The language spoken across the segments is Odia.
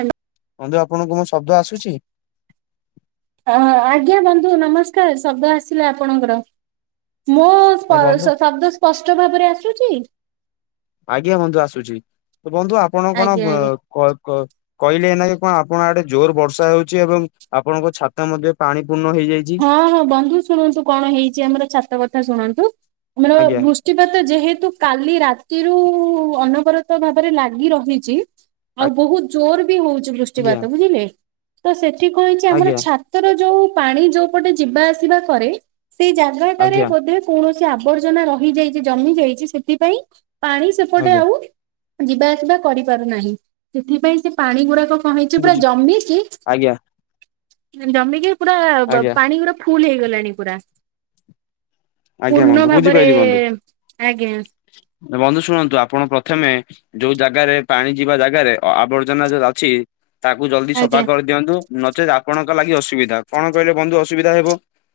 ହେଲୋ। ବନ୍ଧୁ ଆପଣଙ୍କୁ ମୋ ଶବ୍ଦ ଆସୁଛି? ହଁ ଅ, ଆଜ୍ଞା ବନ୍ଧୁ ନମସ୍କାର ଶବ୍ଦ ଆସିଲା ଆପଣଙ୍କର। ମୋ ନାଇଁ ଶ-ଶ- ବନ୍ଧୁ ଶବ୍ଦ ସ୍ପଷ୍ଟ ଭାବରେ ଆସୁଛି? ଆଜ୍ଞା ବନ୍ଧୁ ଆସୁଛି, ତ ବନ୍ଧୁ ଆପଣ କଣ ଆଜ୍ଞା ଆଜ୍ଞା। ବ-କ-କ କହିଲେ ନା କଣ ଆପଣ ଆଡେ ଜୋର ବର୍ଷା ହଉଛି ଏବଂ ଆପଣଙ୍କ ଛାତ ମଧ୍ୟ ପାଣି ପୂର୍ଣ୍ଣ ହେଇଯାଇ ହଁ, ହଁ ବନ୍ଧୁ ଶୁଣନ୍ତୁ କଣ ହେଇଛି ଆମର ଛାତ କଥା ଶୁଣନ୍ତୁ। ଆମର ଆଜ୍ଞା ବୃଷ୍ ଟିପାତ ଯେହେତୁ କାଲି ରାତିରୁ ଅନବରତ ଭାବରେ ଲାଗି ରହିଛି। ଆଉ ବହୁତ ଜୋର ବି ହଉଛି ବୃଷ୍ ଆଜ୍ଞା ଟିପାତ ବୁଝିଲେ, ତ ସେଠି କଣ ହେଇଛି ଆମର ଆଜ୍ଞା ଛାତର ଯୋଉ ପାଣି ଯୋ ଉପଟେ ଯିବା ଆସିବା କରେ ସେଇ ଜାଗାଟାରେ ଆଜ୍ଞା ବୋଧେ କୌଣସି ଆବର୍ଜନା ରହିଯାଇଚି ଜମି ଯାଇଛି ସେଥିପାଇଁ ପାଣି ସେପଟେ ଆଜ୍ଞା ଆଉ ଯିବା ଆସିବା କରିପାରୁନାହିଁ, ସେଥିପାଇଁ ସେ ପାଣି ଗୁଡାକ କଣ ହେଇଚି ପୁରା ବୁଝି ଜମି କି ଆଜ୍ଞା ଜମିକି ପୁରା ଆଜ୍ଞା ପାଣି ପୁରା ଫୁଲ ହେଇଗଲାଣି ପୁରା। ଆଜ୍ଞା ପୂର୍ଣ ବନ୍ଧୁ ଭାବରେ ଆଜ୍ଞା। ନା ବନ୍ଧୁ ଶୁଣନ୍ତୁ ଆପଣ ପ୍ରଥମେ ଯୋଉ ଜାଗାରେ ପାଣି ଯିବା ଜାଗାରେ ଆବର୍ଜନା ଯଉ ଅଛି ତାକୁ ଜଲଦି ସଫା ଆଜ୍ଞା କରିଦିଅନ୍ତୁ। ନଚେତ୍ ଆପଣଙ୍କ ଲାଗି ଅସୁବିଧା। କଣ କହିଲେ ବନ୍ଧୁ ଅସୁବିଧା ହେବ?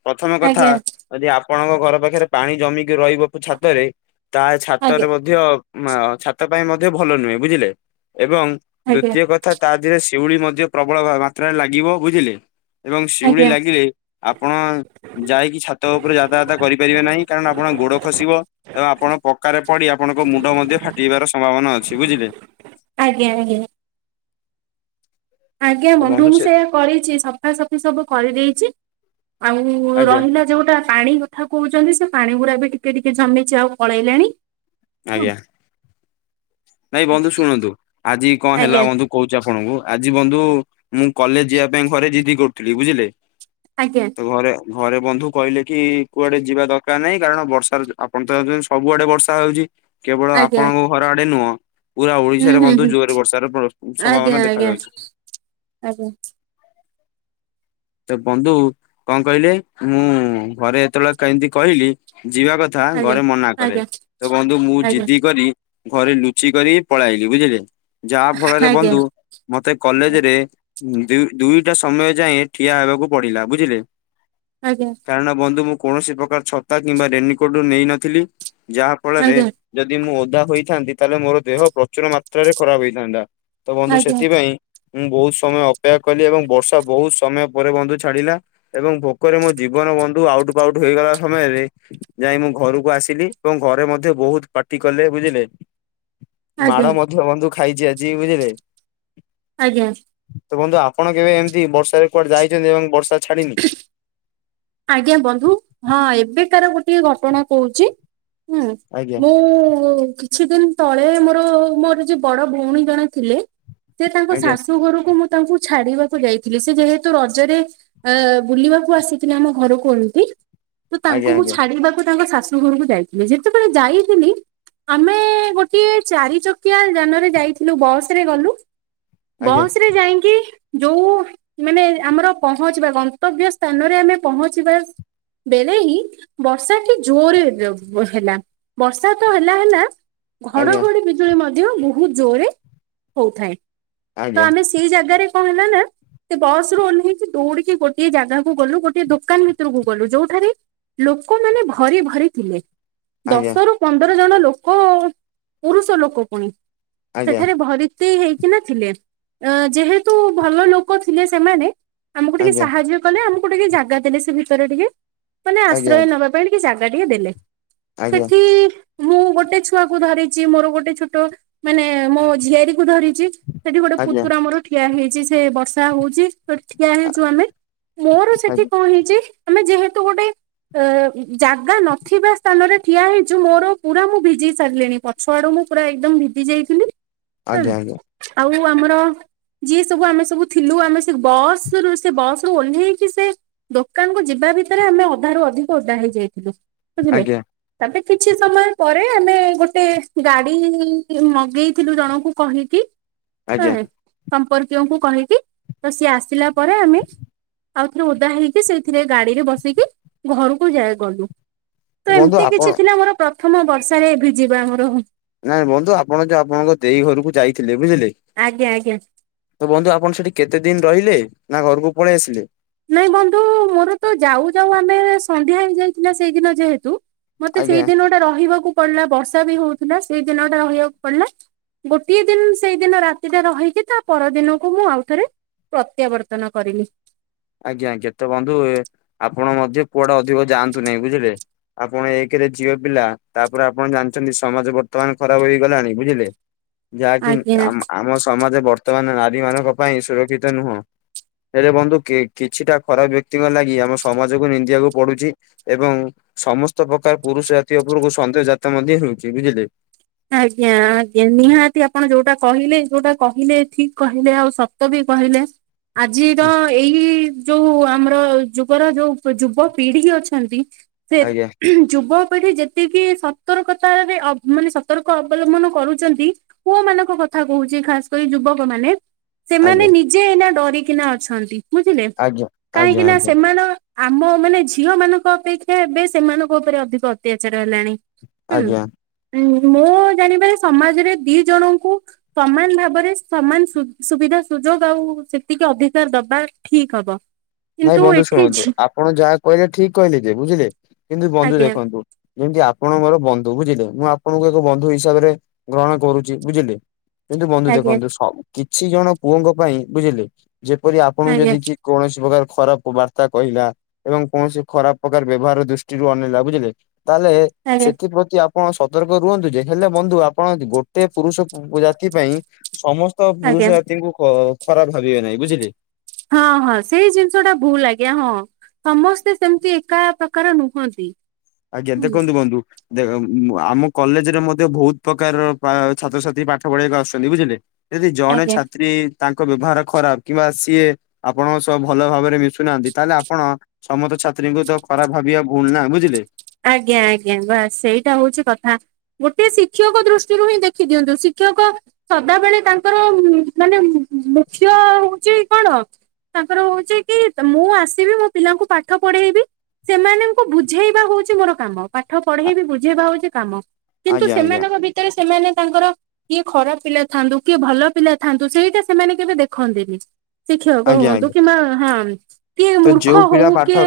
ପ୍ରଥମ କଥା ଆଜ୍ଞା ଯଦି ଆପଣଙ୍କ ଘର ପାଖରେ ପାଣି ଜମିକି ରହିବ ପ ଛାତରେ ତା ଛାତରେ ଆଜ୍ଞା ମଧ୍ୟ ମା ଆ ଛାତ ପାଇଁ ମଧ୍ୟ ଭଲ ନୁହେଁ ବୁଝିଲେ ଏବଂ ଆଜ୍ଞା ଦ୍ଵିତୀୟ କଥା ତା ଦେହରେ ଶିଉଳି ମଧ୍ୟ ପ୍ରବଳ ମା ମାତ୍ରାରେ ଲାଗିବ ବୁଝିଲେ? ଏବଂ ଶିଉଳି ଆଜ୍ଞା ଲାଗିଲେ ଆପଣ ଯାଇକି ଛାତ ଉପରେ ଗାଧାୟତା କରିପାରିବେ ନାହିଁ କାରଣ ଆପଣଙ୍କ ଗୋଡ ଖସିବ। ଏବଂ ଆପଣ ପକ୍କାରେ ପଡି ଆପଣଙ୍କ ମୁଣ୍ଡ ମଧ୍ୟ ଫାଟିଯିବାର ସମ୍ଭାବନା ଅଛି ବୁଝିଲେ। ଆଜ୍ଞା ଆଜ୍ଞା। ଆଜ୍ଞା ତ ବନ୍ଧୁ ମୁଁ ସେ ସେୟା କରିଚି। ସଫାସଫି ସବୁ କରିଦେଇଚି। ଆଉ ଆଜ୍ଞା ରହିଲା ଯୋଉଟା ପାଣି କଥା କହୁଚନ୍ତି ସେ ପାଣି ଗୁଡା ବି ଟିକେ ଟିକେ ଜମିଚି ଆଉ ପଳେଇଲାଣି। ହଁ ଆଜ୍ଞା। ନାଇଁ ବନ୍ଧୁ ଶୁଣନ୍ତୁ ଆଜି କଣ ହେଲା ଆଜ୍ଞା ବନ୍ଧୁ କହୁଚି ଆପଣଙ୍କୁ ଆଜି ବନ୍ଧୁ ମୁଁ କଲେଜ ଯିବା ପାଇଁ ଘରେ ଜିଦି କରୁଥିଲି ବୁଝିଲେ। ଆଜ୍ଞା। ତ ଘରେ ଘରେ ବନ୍ଧୁ କହିଲେ କି କୁଆଡେ ଯିବା ଦରକାର ନାହିଁ କାରଣ ବର୍ଷାର ଆପଣ ତ ଏ ଯେ ସବୁଆଡେ ବର୍ଷା ହଉଚି କେବଳ ଆଜ୍ଞା ଆପଣଙ୍କ ଘର ଆଡେ ନୁହଁ। ପୁରା ହୁଁ ଓଡିଶାରେ ହୁଁ ବନ୍ଧୁ ହୁଁ ଜୋରରେ ବର୍ଷାର ପ ଆଜ୍ଞା ସମ୍ଭାବନା ଆଜ୍ଞା ଦେଖାଯାଉଚି। ଆଜ୍ଞା। ତ ବନ୍ଧୁ କଣ କହିଲେ ମୁଁ ଘରେ ଯେତେବେଳେ କେମିତି କହିଲି ଯିବା କଥ ଥା ଆଜ୍ଞା ଘରେ ମନା କଲେ। ତ ବନ୍ଧୁ ମୁଁ ଆଜ୍ଞା ଜିଦି କରି ଘରେ ଲୁଚି କରି ପଳାଇଲି ବୁଝିଲେ। ଯାହା ଆଜ୍ଞା ଫଳରେ ବନ୍ଧୁ ଆଜ୍ଞା ମତେ କଲେଜରେ ଦୁ ଦୁଇଟା ସମୟ ଯାଏଁ ଠିଆ ହେବାକୁ ପଡିଲା ବୁଝିଲେ। ଆଜ୍ଞା। କାରଣ ବନ୍ଧୁ ମୁଁ କୌଣସି ପ୍ରକାର ଛତା କିମ୍ବା ରେନିକୋଟ ନେଇନଥିଲି। ଯାହା ଫଳରେ ଆଜ୍ଞା ଯଦି ମୁଁ ଓଦା ହୋଇଥାନ୍ତି ତାହେଲେ ମୋର ଦେହ ପ୍ରଚୁର ମାତ୍ରାରେ ଖରାପ ହେଇଥାନ୍ତା। ତ ବନ୍ଧୁ ଆଜ୍ଞା ସେଥିପାଇଁ ମୁଁ ବହୁତ ସମୟ ଅପେକ୍ଷା କଲି ଏବଂ ବର୍ଷା ବହୁତ ସ୍ ସମୟ ପରେ ବନ୍ଧୁ ଛାଡିଲା ଏବଂ ଭୋକରେ ମୋ ଜୀବନ ବନ୍ଧୁ ଆଉଟ ପାଉଟ ହେଇଗଲା ସମୟରେ ଯାଇ ମୁଁ ଘରୁକୁ ଆସିଲି ଏବଂ ଘରେ ମଧ୍ୟ ବହୁତ ପାଟି କଲେ ବୁଝିଲେ। ଆଜ୍ଞା ମାଡ଼ ମଧ୍ୟ୍ୟ ବନ୍ଧୁ ଖାଇଚି ଆଜି ବୁଝିଲେ। ଆଜ୍ଞା। ତ ବନ୍ଧୁ ଆପଣ କେବେ ଏମିତି ବର୍ଷାରେ କୁଆଡେ ଯାଇଚନ୍ତି ଏବଂ ବର୍ଷା ଛାଡିିନି? ଆଜ୍ଞା ବନ୍ଧୁ ହଁ ଏବେକାର ଗୋଟିଏ ଘଟଣା କହୁଚି। ହୁଁ ଆଜ୍ଞା ମୁଁ କିଛିଦିନି ତଳେ ମୋର ମୋର ଯଉ ବଡ ଭଉଣୀ ଜଣେ ଥିଲେ ସେ ତାଙ୍କ ଆଜ୍ଞା ଶାଶୁ ଘରକୁ ମୁଁ ତାଙ୍କୁ ଛାଡିବାକୁ ଯାଇଥିଲି। ସେ ଯେହେତୁ ରଜରେ ଏ ବୁଲିବାକୁ ଆସି ଥିଲେ ଆମ ଘରକୁ ଏନ୍ତି ତ ଆଜ୍ଞା ତାଙ୍କୁ ମୁଁ ଆଜ୍ଞା ଛାଡ଼ିବାକୁ ତାଙ୍କ ଶାଶୁ ଘରକୁ ଯାଇଥିଲି। ଯେତେବେଳେ ଯାଇଥିଲି ଆମେ ଗୋଟିଏ ଚାରି ଚକିଆ ଯାନରେ ଯାଇଥିଲୁ ବସ୍ ରେ ଗଲୁ। ଆଜ୍ଞା ବସରେ ଯାଇଙ୍କି ଯୋଉ ମାନେ ଆମର ପହଞ୍ଚିବା ଗନ୍ତବ୍ୟ ସ୍ଥାନରେ ଆମେ ପହଞ୍ଚିବା। ବେଳେ ହିଁ ବର୍ଷାଟି ଜୋରରେ ହେଲା। ବର୍ଷା ତ ହେଲା ହେଲା। ଆଜ୍ଞା ଘଡଘଡି ବିଜୁଳି ମଧ୍ୟ ବହୁତ ଜୋରରେ ହଉଥାଏ ଆଜ୍ଞା। ତ ଆମେ ସ- ସେଇ ଜାଗାରେ କଣ ଏଲା ନା ସେ ବସ ରୁ ଓହ୍ଲେଇକି ଦୌଡିକି ଗୋଟଏ ଜାଗାକୁ ଗଲୁ ଗୋ ଟେ ଦୋକାନ ଭିତରକୁ ଗଲୁ ଯୋଉଠାରେ ଲୋକମାନେ ଭରି ଭରି ଥିଲେ ଆଜ୍ଞା ଦଶରୁ ପନ୍ଦର ଜଣ ଲୋକ ପୁରୁଷ ଲୋକ ପୁଣି ଆଜ୍ଞା ସେଠାରେ ଭରି ଭର୍ତ୍ତି ହେଇକିନା ଥିଲେ ଏ ଯେହେତୁ ଭଲ ଲୋକ ଥିଲେ ସେମାନେ ଆମକୁ ଟିକେ ଆଜ୍ଞା ସାହାଯ୍ୟ କଲେ ଆମକୁ ଟିକେ ଜାଗା ଦେଲେ ସେ ଭିତରେ ଟିକେ ମାନେ ଆଶ୍ରୟ ଆଜ୍ଞା ନବା ପାଇଁ। ଜାଗା ଟିକେ ଦେଲେ ଆଜ୍ଞା ସେଠି। ମୁଁ ଗୋଟେ ଛୁଆକୁ ଧରିଛି ମୋର ଗୋଟେ ଛୋଟ ମାନେ ମୋ ଝିଆରୀ କୁ ଧରିଛି। ସେଠି ଗୋଟେ ଆଜ୍ଞା ପୁତୁରା ଆମର ଠିଆ ହେଇଛି ସେ ବର୍ଷା ହଉଛି। ଠିଆ ଆ- ହେଇଛୁ ଆମେ ମୋର ସେଠି ଆଜ୍ଞା କଣ ହେଇଛି ଆମେ ଯେହେତୁ ଗୋଟେ ଅ ଜାଗା ନଥିବା ସ୍ଥାନରେ ଠିଆ ହେଇଛି ମୋର ପୁରା ମୁଁ ଭିଜିଇ ସାରିଲିଣି ପଛଆଡୁ ମୁଁ ପୁରା ଏକଦମ ଭିଜି ଯାଇଥିଲି। ଆଜ୍ଞା ଆଜ୍ଞା ଆଉ ଆମର ଯିଏ ସବୁ ଆମେ ସବୁ ଥିଲୁ ଆମେ ସେ ବସ ରୁ ସେ ବସ ରୁ ଓହ୍ଲେଇକି ସେ ଦୋକାନ କୁ ଯିବା ଭିତରେ ଆମେ ଅଧାରୁୁ ଅଧିକ ଓଧା ହେଇଯାଇଥିଲୁ ବୁଝିଲେ? ଆଜ୍ଞା ତାପରେ କିଛି ସମୟ ପରେ ଆମେ ଗୋଟେ ଗାଡି ମଗେଇଥିଲୁ ଜଣଙ୍କୁ କହିକି। ଆଜ୍ଞା ହଁ। ସମ୍ପର୍କୀୟଙ୍କୁ କହିକି ତ ସିଏ ଆସିଲା ପରେ ଆମେ ଆଉଥରେ ଓଦା ହେଇକି ସେଇଥିରେ ଗାଡିରେ ବସିକି ଘରକୁ ଯାଇ ଗଲୁ ତ ବନ୍ଧୁ ଏମିତି ଆପଣ କିଛି ଥିଲା ମୋର ପ୍ରଥମ ବର୍ଷାରେ ଭିଜିବା ମୋର ନାଇଁ ବନ୍ଧୁ ଆପଣ ଯୋଉ ଆପଣଙ୍କ ଦେଇ ଘରକୁ ଯାଇଥିଲେ ବୁଝିଲେ? ଆଜ୍ଞା ଆଜ୍ଞା। ତ ବନ୍ଧୁ ଆପଣ ସେଠି କେତେ ଦିନ ରହିଲେ ନା ଘରକୁ ପଳେଇ ଆସିଲେ? ନାଇଁ ବନ୍ଧୁ ମୋର ତ ଯାଉ ଯାଉ ଆମେ ସନ୍ଧ୍ୟା ହେଇ ଯାଇଥିଲା ସେଇଦିନ ଯେହେତୁ ମତେ ଆଜ୍ଞା ସେଇଦିନ ଗୋଟେ ରହିବାକୁ ପଡିଲା ବର୍ଷା ବି ହଉଥିଲା ସେଇ ଦିନଟା ରହିବାକୁ ପଡିଲା। ଗୋଟିଏ ଦିନ ସେଇଦିନ ରାତିଟା ରହିଛିି ତା ପର ଦିନକୁ ମୁଁ ଆଉଥରେ ପ୍ରତ୍ୟାବର୍ତ୍ତନ କରିଲି। ଆଜ୍ଞା ଆଜ୍ଞା ତ ବନ୍ଧୁ ଆପଣ ମଧ୍ୟ କୁଆଡେ ଅଧିକ ଯାଆନ୍ତୁ ନାହିଁ ବୁଝିଲେ? ଆପଣ ଏକରେ ଝିଅ ପିଲା ତାପରେ ଆପଣ ଜାଣିଛନ୍ତି ସମାଜ ବର୍ତ୍ତମାନ ଖରାପ ହେଇଗଲାଣି ବୁଝିଲେ? ଯାହାକି ଆଜ୍ଞା। ଆମ ସମାଜରେ ବର୍ତ ବର୍ତ୍ତମାନ ନାରୀ ମାନଙ୍କ ପାଇଁ ସୁରକ୍ଷିତ ନୁହଁ ହେଲେ ବନ୍ଧୁ କି କିଛିଟା ଖରାପ ବ୍ୟକ୍ତିଙ୍କ ଲାଗି ଆମ ସମାଜକୁ ନିନ୍ଦିବାକୁ ପଡୁଛି। ଏବଂ ସମସ୍ତ ପ୍ରକାର ପୁରୁଷ ଜାତୀୟ ଉପରକୁ ସନ୍ଦେହଜାତ ମଧ୍ୟ ହେଉଛି ବୁଝିଲେ? ଆଜ୍ଞା ଆଜ୍ଞା ନିହାତି ଆପଣ ଯୋଉଟା କହିଲେ ଯୋଉଟା କହିଲେ ଠିକ କହିଲେ ଆଉ ସତ ବି କହିଲେ ଆଜିର ଏଇ ଯୋଉ ଆମର ଯୁଗର ଯୋଉ ଯୁବପିଢି ଅଛନ୍ତି ସେ ଆଜ୍ଞା ଯୁବପିଢ଼ି ଯେତିକି ସତର୍କତାରେ ଅ ସତର୍କ ସତର୍କ ଅବଲମ୍ବନ କରୁଛନ୍ତି ପୁଅ ମାନଙ୍କ କଥା କହୁଛି ଖାସ କରି ଯୁବକ ମାନେ ସେମାନେ ଆଜ୍ଞା ନିଜେ ଏଇନା ଡରିକିନା ଅଛନ୍ତି ବୁଝିଲେ ଆଜ୍ଞା ଆଜ୍ଞା କାହିଁକିନା ଆଜ୍ଞା ସେମାନେ ଆମ ମାନେ ଝିଅ ମାନଙ୍କ ଅପେକ୍ଷା ଏବେ ସେମାନଙ୍କ ଉପରେ ଅଧିକ ଅତ୍ୟାଚାର ହେଲାଣି। ହୁଁ ଆଜ୍ଞା। ମୁଁ ଜାଣିବାରେ ସମାଜରେ ଦି ଜଣଙ୍କୁ ସମାନ ଭାବରେ ସମାନ ସୁ ସୁବିଧା ସୁଯୋଗ ଆଉ ସେତିକି ଅଧିକାର ଦବା ଠିକ୍ ହବ। ନାଇଁ କିନ୍ତୁ ବନ୍ଧୁ ଏଠି ଶୁଣନ୍ତୁ ଝି ଆପଣ ଯାହା କହିଲେ ଠିକ କହିଲେ ଯେ ବୁଝିଲେ କିନ୍ତୁ ବନ୍ଧୁ ଆଜ୍ଞା ଦେଖନ୍ତୁ ଯେମିତି ଆପଣ ମୋର ବନ୍ଧୁ ବୁଝିଲେ ମୁଁ ଆପଣଙ୍କୁ ଏକ ବନ୍ଧୁ ହିସାବରେ ଗ୍ରହଣ କରୁଛି ବୁଝିଲେ। କିନ୍ତୁ ବନ୍ଧୁ ଆଜ୍ଞା ଦେଖନ୍ତୁ ସ କିଛି ଜଣ ପୁଅଙ୍କ ପାଇଁ ବୁଝିଲେ ଯେପରି ଆପଣଙ୍କୁ ଆଜ୍ଞା ଯଦି କି କୌଣସି ପ୍ରକାର ଖରାପ ବାର୍ତ୍ତା କହିଲା ଏବଂ କୌଣସି ଖରାପ ପ୍ରକାର ବ୍ୟବହାର ଦୃଷ୍ଟିରୁ ଅନେଇଲା ବୁଝିଲେ। ତାହେଲେ ଆଜ୍ଞା ସେଥିପ୍ରତି ଆ ଆପଣ ସତର୍କ ରୁହନ୍ତୁ ଯେ ହେଲେ ବନ୍ଧୁ ଆପଣ ଗୋଟେ ପୁରୁଷ ଜାତି ପାଇଁ ସମସ୍ତ ତ ପୁରୁଷ ଆଜ୍ଞା ଜାତିଙ୍କୁ ଖରାପ ଭାବିବେ ନାହିଁ ବୁଝିଲେ। ହଁ ହଁ ସେଇ ଜିନିଷ ଟା ଭହୁଲ ଆ୍ଞା ହଁ। ସମସ୍ତେ ସେମିତି ଏକା ପ୍ରକାର ନୁହନ୍ତି। ଆଜ୍ଞା ହୁଁ ଦେଖନ୍ତୁ ବନ୍ଧୁ ଦେଖ ଆମ କଲେଜରେ ମଧ୍ୟ ବହୁତ ପ୍ରକାରର ଛାତ୍ରଛାତ୍ରୀ ପାଠ ପଢବାକୁ ଆସୁଛନ୍ତି ବୁଝିଲେ ଯଦି ଜଣେ ଆଜ୍ଞା ଛାତ୍ରୀ ତାଙ୍କ ବ୍ୟବହାର ଖରାପ କିମ୍ବା ସିଏ ଆପଣଙ୍କ ସହ ଭଲ ଭାବରେ ମିଶୁନାହାନ୍ତି ତାହେଲେ ଆପଣ ସମସ୍ତ ଛାତ୍ରୀଙ୍କୁ ତ ଖରାପ ଭାବିବା ଭୁଲ ନା ବୁଝିଲେ। ଆଜ୍ଞା ଆଜ୍ଞା ବାସ୍ ସେଇଟା ହଉଛି କଥା। ଗୋଟେ ଶିକ୍ଷକ ଦୃଷ୍ଟିରୁ ହିଁ ଦେଖି ଦିଅନ୍ତୁ ଶିକ୍ଷକ ସଦାବେଳେ ତାଙ୍କର ମାନେ ମୁଖ୍ୟ ହଉଛି କଣ ତାଙ୍କର ହଉଛି କି ମୁଁ ଆସିବି ମୋ ପିଲାଙ୍କୁ ପାଠ ପଢେଇବି ସେମାନଙ୍କୁ ବୁଝେଇବା ହଉଛି ମୋର କାମ ପାଠ ଆ ପଢେଇ ବି ବୁଝେଇବାଉଛି କାମ କିନ୍ତୁ ଆଜ୍ଞା ଆଜ୍ଞା ସେମାନଙ୍କ ଭିତରେ ସେମାନେ ତାଙ୍କର କିଏ ଖରାପ ପିଲା ଥାନ୍ତୁ କିଏ ଭଲ ପିଲା ଥାନ୍ତୁ ସେଇଟା ସେମାନେ କେବେ ଦେଖନ୍ତିନି। ଶିକ୍ଷକ ଆଜ୍ଞା ହୁଅନ୍ତୁ ଆଜ୍ଞା କିମ୍ବା ହଁ କିଏ ତ ମୂର୍ଖ ଯୋଉ ହଉ ପିଲା ପାଠ କିଏ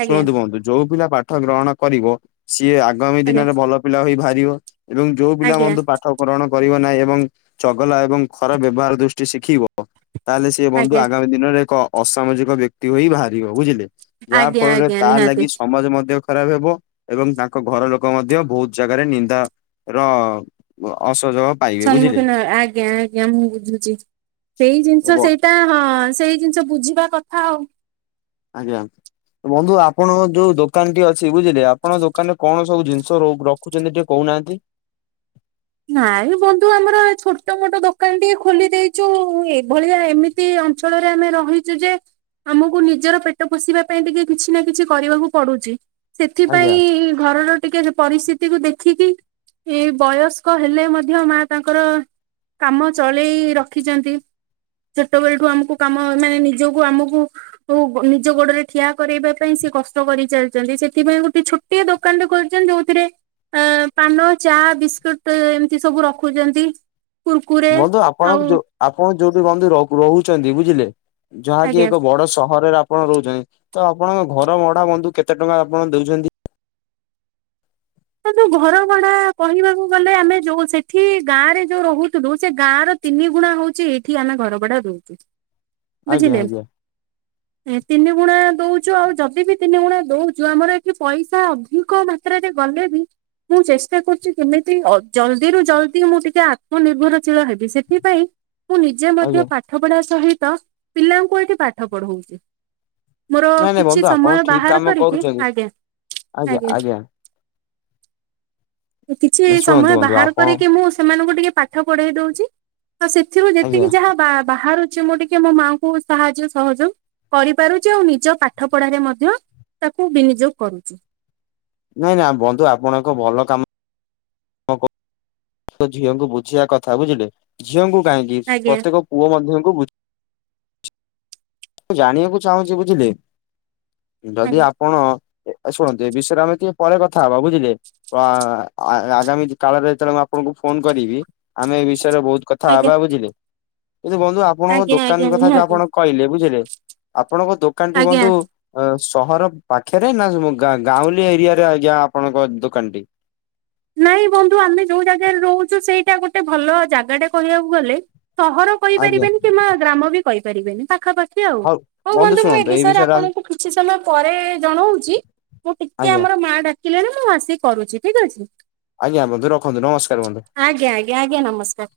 ଆଜ୍ଞା ଶୁଣନ୍ତୁ କୁହନ୍ତୁ ଯୋଉ ପିଲା ପାଠ ଗ୍ରହଣ କରିବ ସିଏ ଆଗାମୀ ଆଜ୍ଞା ଦିନରେ ଭଲ ପିଲା ହୋଇ ବାହାରିବ ଏବଂ ଯୋଉ ପିଲା ଆଜ୍ଞା ପା ପରଣ କରିବ ନାହିଁ ଏବଂ ଚଗଲା ଏବଂ ଖରାପ ବ୍ୟବହାର ଦୃଷ୍ଟି ଶିଖିବ ତାହେଲେ ସେ ବନ୍ଧୁ ଆଜ୍ଞା। ଆଗାମୀ ଦିନରେ ଏକ ଅସାମାଜିକ ବ୍ୟକ୍ତି ହୋଇ ବାହାରିବ ବୁଝିଲେ। ଯାହା ଆଜ୍ଞା ଫଳରେ ଆଜ୍ଞା ତା ନିହାତି ଲାଗି ସମାଜ ମଧ୍ୟ ଖରାପ ହେବ ଏବଂ ତାଙ୍କ ଘର ଲୋକ ମଧ୍ୟ ବହୁତ ଜାଗାରେ ନିନ୍ଦା ର ଅସଯବ ସମ୍ମୁଖୀନ ଆଜ୍ଞା ଆଜ୍ଞା ମୁଁ ବୁଝୁଛି ସେଇ ଜିନିଷ ଏବଂ ସେଇଠ ତା ହଁ ସେଇ ଜିନିଷ ବୁଝିବା କଥା ଆଉ। ଆଜ୍ଞା। ବନ୍ଧୁ ଆପଣଙ୍କ ଯୋଉ ଦୋକାନ ଟି ଅଛି ବୁଝିଲିେ ଆପଣ ଦୋକାନରେ କଣ ସବୁ ଜିନିଷ ରଖୁଛନ୍ତି ଟିକେ କହୁନାହାନ୍ତି? ନାଇଁ ବନ୍ଧୁ ଆମର ଛୋଟ ମୋଟ ଦୋକାନ ଟିକେ ଖୋଲି ଦେଇଛୁ ଏଭଳିଆ ଏମିତି ଅଞ୍ଚଳରେ ଆମେ ରହିଛୁ ଯେ ଆମକୁ ନିଜର ପେଟ ପୋଷିବା ପାଇଁ ଟିକେ କିଛି ନା କିଛି କରିବାକୁ ପଡୁଛି। ଆଜ୍ଞା ସେଥିପାଇଁ ଘରର ଟିକେ ପରିସ୍ଥିତିକୁ ଦେଖିକି ଏ ବୟସ ହେଲେ ମଧ୍ୟ ମା ତାଙ୍କର କାମ ଚଳେଇ ରଖିଛନ୍ତି। ଛୋଟବେଳଠୁ ଆମକୁ କାମ ମାନେ ନିଜକୁ ଆମକୁ ତ ନିଜ ଗୋଡରେ ଠିଆ କରାଇବା ପାଇଁ ସେ କଷ୍ଟ କରିଚାଲିଛନ୍ତି ସେଥିପାଇଁ ଗୋଟେ ଛୋଟ ଗୋଟିଏ ଦୋକାନ ରେ ଖୋଲିଛନ୍ତି ଯୋଉଥିରେ ପାନ ଚା ବିସ୍କୁଟ ତ ଏମିତି ସବୁ ରଖୁଛନ୍ତି। କୁୁରକୁରେ ମୁଁ ତ ଆଉ ଆପଣଙ୍କୁ ଆପଣ ଯୋଉଠି ବନ୍ଧୁ ରହୁ ରହୁଛନ୍ତି ବୁଝିଲେ ଯାହାକି ଆଜ୍ଞା। ଏକ ବଡ ସହରରେ ଆପ ଆପଣ ରହୁଛନ୍ତି ତ ଆପଣଙ୍କ ଘର ଭଢା ବନ୍ଧୁ କେତେ ଟଙ୍କା ଆପଣ ଦଉଛନ୍ତି? ବନ୍ଧୁ ଘର ଭଡା କହିବାକୁ ଗଲେ ଆମେ ଯୋଉ ସେଠି ଗାଁରେ ଯୋଉ ରହୁଥିଲୁ ସେ ଗାଁର ତିନି ଗୁଣା ହଉଛି ଏଠି ଆମେ ଘର ଭଡା ଦହୁଛୁ ଆଜ୍ଞା ବୁଝିଲେ। ଆଜ୍ଞା ଏ ତିନି ଗୁଣା ଦଉଛୁ ଆଉ ଯଦି ବି ତିନି ଗୁଣା ଦଉଚୁ ଆମର ଏଠି ପଇସା ଅଧିକ ମାତ୍ରାରେ ଗଲେବି ମୁଁ ଚେଷ୍ଟା କରୁଚି କେମିତି ଅ ଜଲ୍ଦିରୁୁ ଜଲ୍ଦି ମୁଁ ଟିକେ ଆତ୍ମନିର୍ଭରଶୀଳ ହେବି ସେଥିପାଇଁ ମୁଁ ନିଜେ ମଧ୍ୟ ଆଜ୍ଞା। ପାଠ ପଢାସହିତ ପିଲାଙ୍କୁ ଏଠି ପାଠ ପଢଉଛି। ମୋର ନାଇଁ ନାଇଁ କିଛି ବନ୍ଧୁ ଆପଣ ସମୟ ଠିକ ବାହାର କାମ କରିକି କରୁଛନ୍ତି ଆଜ୍ଞା ଆଜ୍ଞା। କିଛି ଶୁଣନ୍ତୁ ସମୟ ବନ୍ଧୁ ବାହାର ଆପଣ କରିକି ମୁଁ ସେମାନଙ୍କୁ ଟିକେ ପାଠ ପଢେଇ ଦଉଚି। ଆଉ ସେଥିରୁ ଆଜ୍ଞା ଯେତିକି ଯାହା ବା ବାହାରୁଛି ମୁଁ ଟିକେ ଇଏ ମୋ ମାଙ୍କୁ ସାହାଯ୍ୟ ସହଯୋଗ କରିପାରୁଚି ଆଉ ନିଜ ପାଠ ପଢାରେ ମଧ୍ୟ ତାକୁ ବିନିଯୋଗ କରୁଚି। ନାଇଁ ନାଇଁ ବନ୍ଧୁ ଆପଣଙ୍କ ଭଲ କାମ ତ ଝିଅଙ୍କୁ ବୁଝିବା କଥା ବୁଝିଲେ ଝିଅଙ୍କୁ କାହିଁକି ଆଜ୍ଞା ପ୍ରତ୍ୟେକ ପୁଅ ମଧ୍ୟଙ୍କୁ ବୁଝି ମୁଁ ଜାଣିବାକୁ ଚାହୁଁଛି ବୁଝିଲେ ଯଦି ଆଜ୍ଞା ଆପ କଣ ଏ ଶୁଣ ଯେ ବିଷୟରେ ଆମେ ଟିକେ ପରେ କଥାହବା ବୁଝିଲେ। କ ଆ ଆ ଆଗାମୀ କାଳରେ ଯେତେବେଳେ ମୁଁ ଆପଣଙ୍କୁ ଫୋନ କରିବି ଆମେ ଏଇ ବିଷୟରେ ବହୁତ ଆଜ୍ଞା କଥାହବା ବୁଝିଲେ କିନ୍ତୁ ବନ୍ଧୁ ଆପଣଙ୍କ ଆଜ୍ଞା ଦୋକାନ ଆଜ୍ଞା କଥା ଯୋଉ ନିହାତି ଆପଣ କହିଲେ ବୁଝିଲେ ଆପଣଙ୍କ ଦୋକାନଟି ଆଜ୍ଞା ବନ୍ଧୁ ଅଁ ସହର ପାଖେରେ ନା ଗାଉଁଲି ଏରିଆରେ ଆଜ୍ଞା ଆପଣଙ୍କ ଦୋକାନଟି। ନାଇଁ ବନ୍ଧୁ ଆମେ ଯୋଉ ଜାଗାରେ ରହୁଚୁ ସେଇଟା ଗୋଟେ ଭଲ ଜାଗାଟେ କହିବାକୁ ଗଲେ ସହର ଆଜ୍ଞା କହିପାରିବେନି କିମ୍ବା ଗ୍ରାମବି କହିପାରିବେନି ପାଖାପାଖି। ଇଏ ଆଉ ହଉ ବନ୍ଧୁ ମୁଁ ଏ ବିଷୟରେ ଆପଣଙ୍କୁ କିଛି ସମୟ ପରେ ଜଣଉଚି। ମୁଁ ଟିକେ ଆଜ୍ଞା ଆମର ମା ଡାକିଲେଣି ମୁଁ ଆସିକି କରୁଚି ଠିକ ଅଛି। ଆଜ୍ଞା ବନ୍ଧୁ ରଖନ୍ତୁ ନମସ୍କାର ବନ୍ଧୁ। ଆଜ୍ଞ ଆଜ୍ଞା ଆଜ୍ଞା ନମସ୍କାର।